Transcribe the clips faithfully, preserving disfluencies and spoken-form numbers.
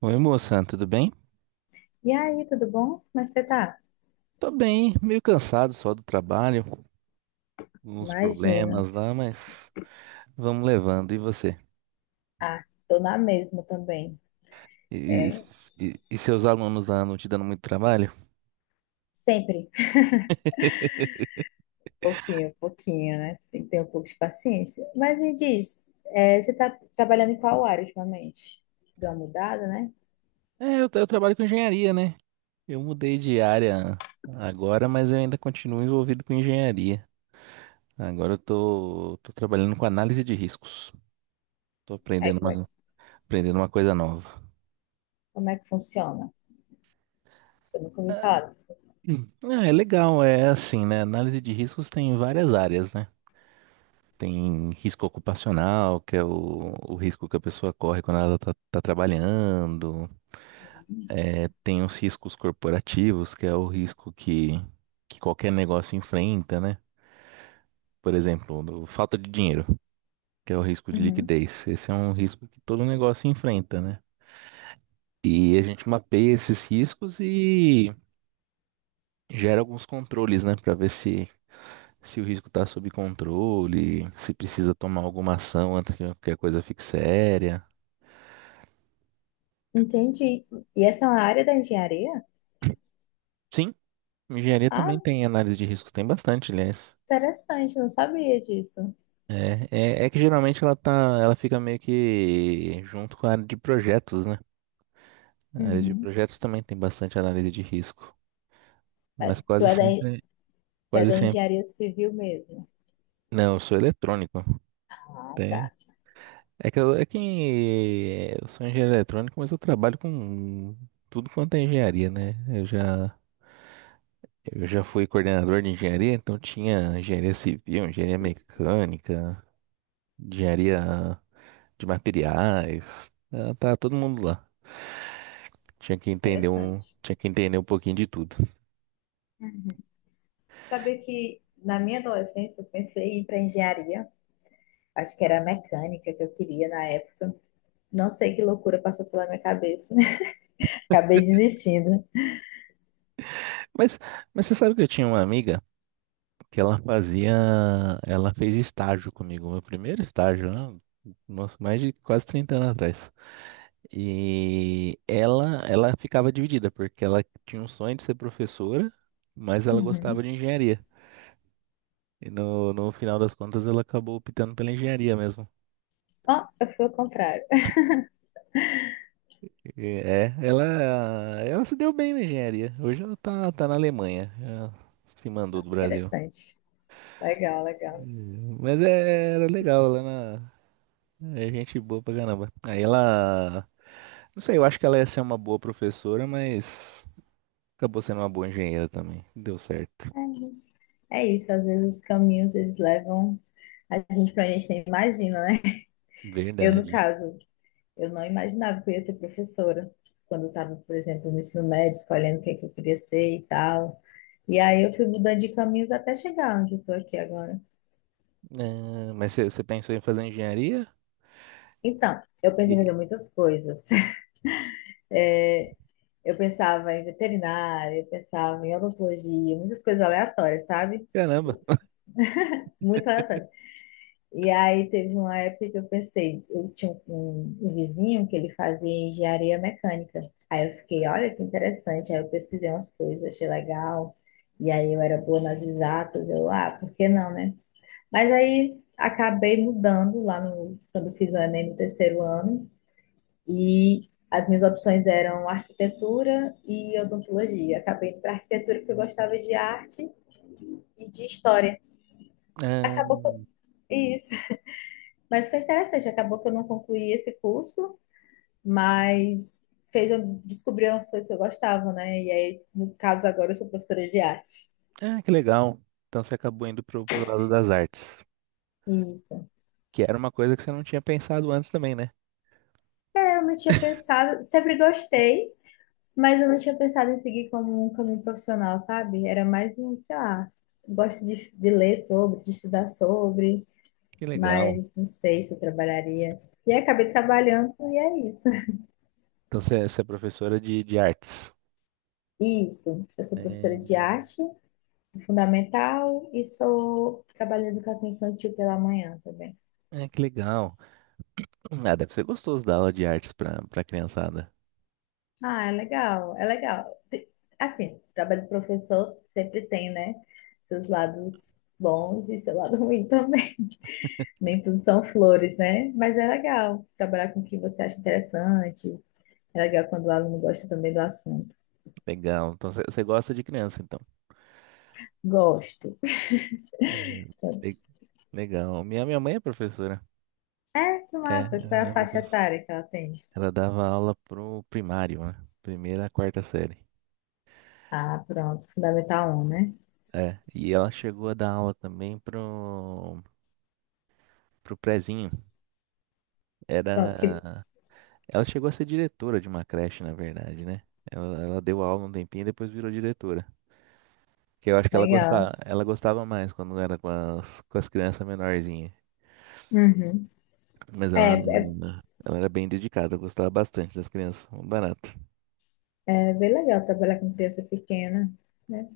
Oi, moça, tudo bem? E aí, tudo bom? Como é que você tá? Tô bem, meio cansado só do trabalho, uns Imagino. problemas lá, mas vamos levando. E você? Ah, tô na mesma também. E, É, e- e seus alunos lá não te dando muito trabalho? sempre. Pouquinho, pouquinho, né? Tem que ter um pouco de paciência. Mas me diz, é, você tá trabalhando em qual área ultimamente? Deu uma mudada, né? É, eu, tra- eu trabalho com engenharia, né? Eu mudei de área agora, mas eu ainda continuo envolvido com engenharia. Agora eu tô, tô trabalhando com análise de riscos. Tô Aí, aprendendo como é, uma, aprendendo uma coisa nova. como é que funciona? Eu nunca ouvi falar. Ah, é legal, é assim, né? Análise de riscos tem várias áreas, né? Tem risco ocupacional, que é o, o risco que a pessoa corre quando ela está trabalhando. É, tem os riscos corporativos, que é o risco que, que qualquer negócio enfrenta, né? Por exemplo, do- falta de dinheiro, que é o risco de Uhum. liquidez. Esse é um risco que todo negócio enfrenta, né? E a gente mapeia esses riscos e gera alguns controles, né? Para ver se, se o risco está sob controle, se precisa tomar alguma ação antes que que a coisa fique séria. Entendi. E essa é uma área da engenharia? Sim, engenharia Ah, também tem análise de riscos, tem bastante, aliás. interessante, não sabia disso. É, é, é que geralmente ela tá, ela fica meio que junto com a área de projetos, né? A área de Uhum. projetos também tem bastante análise de risco, É, mas Tu quase é da, sempre, tu é quase da sempre. engenharia civil mesmo. Não, eu sou eletrônico. Ah, tá. Tem- É que eu, é que eu sou engenheiro eletrônico, mas eu trabalho com tudo quanto é engenharia, né? Eu já, eu já fui coordenador de engenharia, então tinha engenharia civil, engenharia mecânica. engenharia de materiais. Ah, tá todo mundo lá. Tinha que entender um, Interessante. tinha que entender um pouquinho de tudo. Hum. Sabia que na minha adolescência eu pensei em ir para engenharia. Acho que era a mecânica que eu queria na época. Não sei que loucura passou pela minha cabeça. Acabei desistindo. Mas, mas você sabe que eu tinha uma amiga que ela fazia, ela fez estágio comigo, meu primeiro estágio, né? Nossa, mais de quase trinta anos atrás. E ela, ela ficava dividida, porque ela tinha um sonho de ser professora, mas ela Uhum. gostava de engenharia. E no, no final das contas ela acabou optando pela engenharia mesmo. Ó, eu fui ao contrário. É, ela, ela se deu bem na engenharia. Hoje ela tá, tá na Alemanha. Ela se mandou Ah, do Brasil. interessante. Legal, legal. Mas é- era legal lá na. É gente boa pra caramba. Aí ela. Não sei, eu acho que ela ia ser uma boa professora, mas acabou sendo uma boa engenheira também. Deu certo. É isso. É isso, às vezes os caminhos eles levam a gente para a gente nem imagina, né? Eu, no Verdade. caso, eu não imaginava que eu ia ser professora quando eu estava, por exemplo, no ensino médio, escolhendo o que, é que eu queria ser e tal. E aí eu fui mudando de caminhos até chegar onde eu estou aqui agora. Ah, mas você pensou em fazer engenharia? Então, eu pensei em E- fazer muitas coisas. Eu pensava em veterinária, eu pensava em odontologia, muitas coisas aleatórias, sabe? Caramba. Muito aleatórias. E aí teve uma época que eu pensei, eu tinha um, um vizinho que ele fazia engenharia mecânica. Aí eu fiquei, olha que interessante. Aí eu pesquisei umas coisas, achei legal. E aí eu era boa nas exatas, eu, ah, por que não, né? Mas aí acabei mudando lá no, quando fiz o Enem no terceiro ano. E as minhas opções eram arquitetura e odontologia. Acabei indo para arquitetura porque eu gostava de arte e de história. Ah, Acabou com isso. Mas foi interessante, acabou que eu não concluí esse curso, mas fez eu descobrir umas coisas que eu gostava, né? E aí, no caso agora, eu sou professora de arte. ah, que legal. Então você acabou indo pro, pro lado das artes, Isso. que era uma coisa que você não tinha pensado antes também, né? É, eu não tinha pensado, sempre gostei, mas eu não tinha pensado em seguir como um caminho profissional, sabe? Era mais um, sei lá, gosto de, de ler sobre, de estudar sobre, Que legal. mas não sei se eu trabalharia. E aí acabei trabalhando e é isso. Então você é você é professora de, de artes. Isso, eu sou É, professora de arte fundamental e sou trabalho de educação infantil pela manhã também. é, que legal. Ah, deve ser gostoso dar aula de artes para para criançada. Ah, é legal, é legal. Te- Assim, trabalho de professor sempre tem, né? Seus lados bons e seu lado ruim também. Nem tudo são flores, né? Mas é legal trabalhar com o que você acha interessante. É legal quando o aluno gosta também do assunto. Legal. Então você você gosta de criança, então. Gosto. É, le- legal. Minha, minha mãe é professora. É, que É, massa. Qual é ela, é a faixa profess- etária que ela tem? ela dava aula pro primário, né? Primeira a quarta série. Ah, pronto. Fundamental um, né? É, e ela chegou a dar aula também pro, pro prezinho. Pronto, que Era, ela chegou a ser diretora de uma creche, na verdade, né? Ela, ela deu aula um tempinho e depois virou diretora. Que eu acho que ela legal. gostava, ela gostava mais quando era com as, com as crianças menorzinhas. Uhum. Mas É, ela, é. ela era bem dedicada, gostava bastante das crianças, um barato. É bem legal trabalhar com criança pequena, né?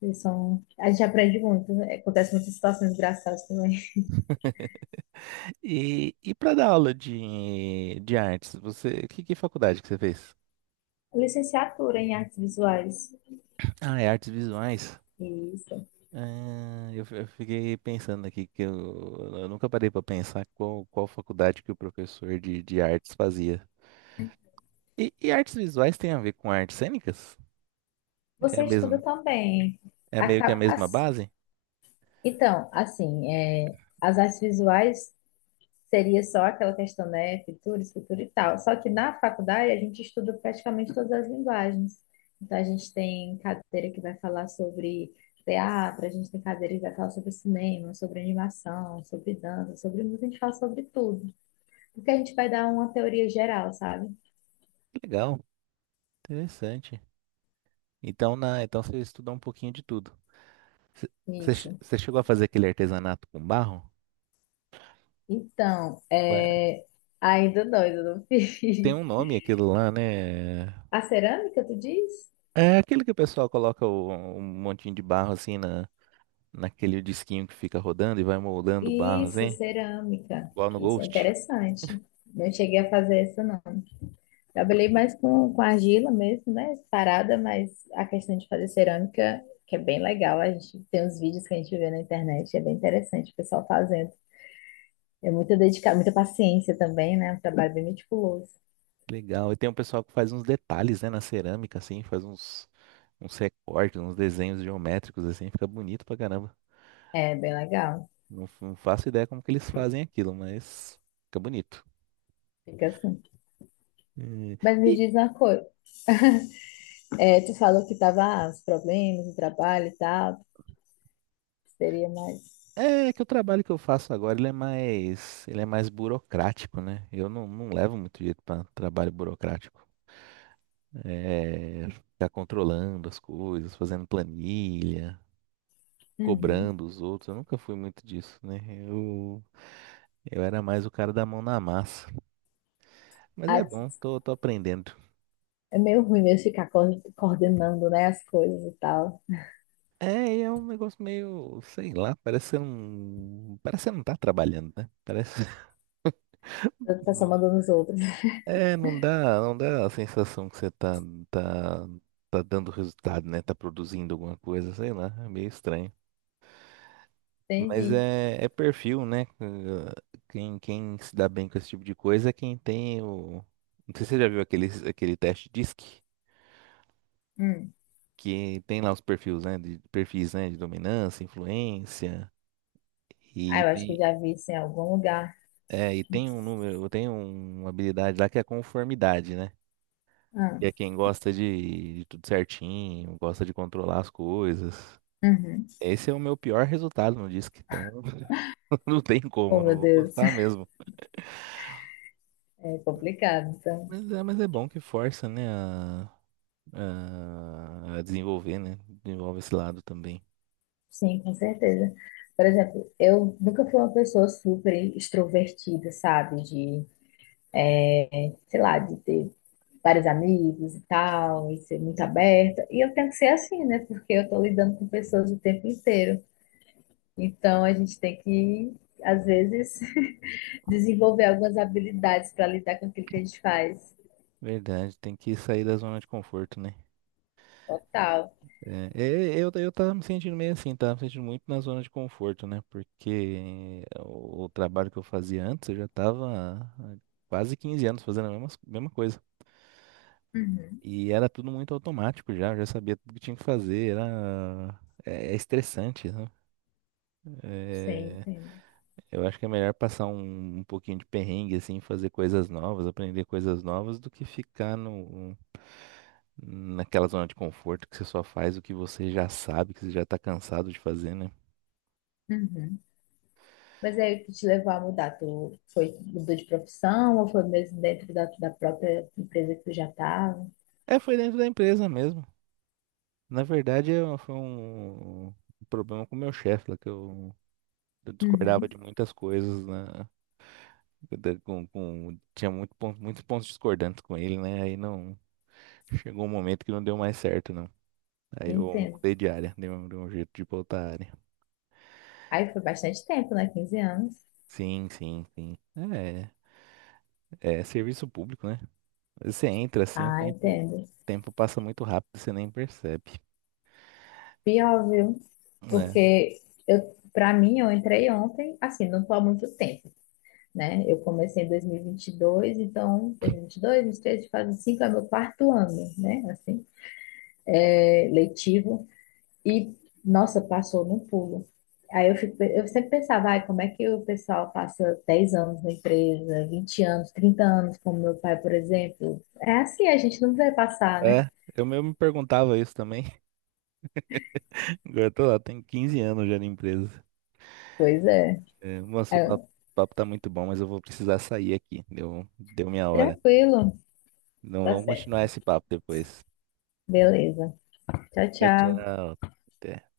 Eles são... A gente aprende muito, né? Acontece muitas situações engraçadas também. E, e para dar aula de, de artes, você, que, que faculdade que você fez? Licenciatura em artes visuais. Ah, é artes visuais. Isso. Ah, eu, fi- eu fiquei pensando aqui que eu, eu nunca parei para pensar qual, qual faculdade que o professor de, de artes fazia. E, e artes visuais tem a ver com artes cênicas? É a Você estuda mesma, também. é meio que a Acaba... mesma as- base? Então, assim, é, as artes visuais seria só aquela questão, né, Futura, escritura e tal. Só que na faculdade a gente estuda praticamente todas as linguagens. Então a gente tem cadeira que vai falar sobre teatro, a gente tem cadeira que vai falar sobre cinema, sobre animação, sobre dança, sobre música, a gente fala sobre tudo. Porque a gente vai dar uma teoria geral, sabe? Legal, interessante. Então, na, então você estudou um pouquinho de tudo. Você che- Isso. você chegou a fazer aquele artesanato com barro? Então, Ué, é... ainda não, ainda não tem um fiz. nome aquilo lá, né? A cerâmica, tu diz? É aquele que o pessoal coloca o- um montinho de barro assim na, naquele disquinho que fica rodando e vai moldando o barro Isso, assim. cerâmica. Lá no Isso é Ghost. interessante. Não cheguei a fazer isso, não. Trabalhei mais com, com argila mesmo, né? Parada, mas a questão de fazer cerâmica, que é bem legal. A gente tem uns vídeos que a gente vê na internet, é bem interessante o pessoal fazendo. É muita dedicação, muita paciência também, né? Um trabalho bem meticuloso. Legal. E tem um pessoal que faz uns detalhes, né, na cerâmica, assim, faz uns, uns recortes, uns desenhos geométricos, assim, fica bonito pra caramba. É bem legal. Não, f- não faço ideia como que eles fazem aquilo, mas fica bonito. Fica assim. Eh, Mas me diz uma coisa. É, tu falou que tava ah, os problemas, o trabalho e tal, que seria mais. É que o trabalho que eu faço agora, ele é mais, ele é mais burocrático, né? Eu não, não levo muito jeito para trabalho burocrático. É, ficar controlando as coisas, fazendo planilha, Uhum. cobrando os outros. Eu nunca fui muito disso, né? Eu, eu era mais o cara da mão na massa. Mas Ah, é t- bom, tô, tô aprendendo. É meio ruim mesmo ficar co- coordenando, né, as coisas e tal. É, e é um negócio meio, sei lá, parece que você não, parece que você não tá trabalhando, né? Parece, O pessoal mandando os outros. É, não dá, não dá a sensação que você tá, tá, tá dando resultado, né? Tá produzindo alguma coisa, sei lá, é meio estranho. Mas Entendi. é, é perfil, né? Eh, Quem, quem se dá bem com esse tipo de coisa é quem tem o. Não sei se você já viu aquele, aquele teste D I S C, Hum. que tem lá os perfis, né? De, perfis, né? De dominância, influência, Ah, e eu acho que tem, eu já vi isso em algum lugar. é, e tem um número, tem um, uma habilidade lá que é a conformidade, né? Ah, E é quem gosta de, de tudo certinho, gosta de controlar as coisas. uhum. Esse é o meu pior resultado no disco, então não tem como, Oh, eu não meu vou Deus, gostar mesmo. é complicado. Então, Mas é, mas é bom que força, né, a, a, a desenvolver, né? Desenvolve esse lado também. sim, com certeza. Por exemplo, eu nunca fui uma pessoa super extrovertida, sabe? De, sei lá, de ter vários amigos e tal, e ser muito aberta. E eu tenho que ser assim, né? Porque eu tô lidando com pessoas o tempo inteiro. Então, a gente tem que, às vezes, desenvolver algumas habilidades para lidar com aquilo que a gente faz. Verdade, tem que sair da zona de conforto, né? Total. É, é, eu, eu tava me sentindo meio assim, tava me sentindo muito na zona de conforto, né? Porque o, o trabalho que eu fazia antes, eu já tava há quase quinze anos fazendo a mesma, mesma coisa. Uhum. E era tudo muito automático já, eu já sabia tudo que tinha que fazer, era... É, é estressante, né? Sim, É, entendo. eu acho que é melhor passar um, um pouquinho de perrengue, assim, fazer coisas novas, aprender coisas novas, do que ficar no, naquela zona de conforto que você só faz o que você já sabe, que você já tá cansado de fazer, né? Uhum. Mas aí o que te levou a mudar? Tu foi, mudou de profissão ou foi mesmo dentro da, da própria empresa que tu já estava? É, foi dentro da empresa mesmo. Na verdade, eu- foi um, um problema com o meu chefe, lá que eu, eu discordava Uhum, de muitas coisas, né? da- com- com- tinha muito pon- muitos pontos discordantes com ele, né? Aí não, chegou um momento que não deu mais certo, não. Aí eu entendo. mudei de área, dei um, dei um jeito de voltar à área. Aí foi bastante tempo, né? Quinze anos. Sim, sim, sim. É, é serviço público, né? Você entra assim, o Ah, tempo, o entendo. tempo passa muito rápido, você nem percebe. Pior, viu? É, Porque eu, para mim, eu entrei ontem, assim, não tô há muito tempo, né? Eu comecei em dois mil e vinte e dois, então dois mil e vinte e dois, dois mil e vinte e três, faz cinco é meu quarto ano, né? Assim, é, letivo. E, nossa, passou num pulo. Aí eu, fico, eu sempre pensava, ai, como é que o pessoal passa dez anos na empresa, vinte anos, trinta anos, como meu pai, por exemplo. É assim, a gente não vai passar, né? é, eu mesmo me perguntava isso também. Agora eu tô lá, tenho quinze anos já na empresa. Pois é. É, moço, o Aí papo, eu, o papo tá muito bom, mas eu vou precisar sair aqui. Deu, deu minha hora. tranquilo, Então tá vamos certo. continuar esse papo depois. Beleza. Tchau, Tchau, tchau. tchau. Até.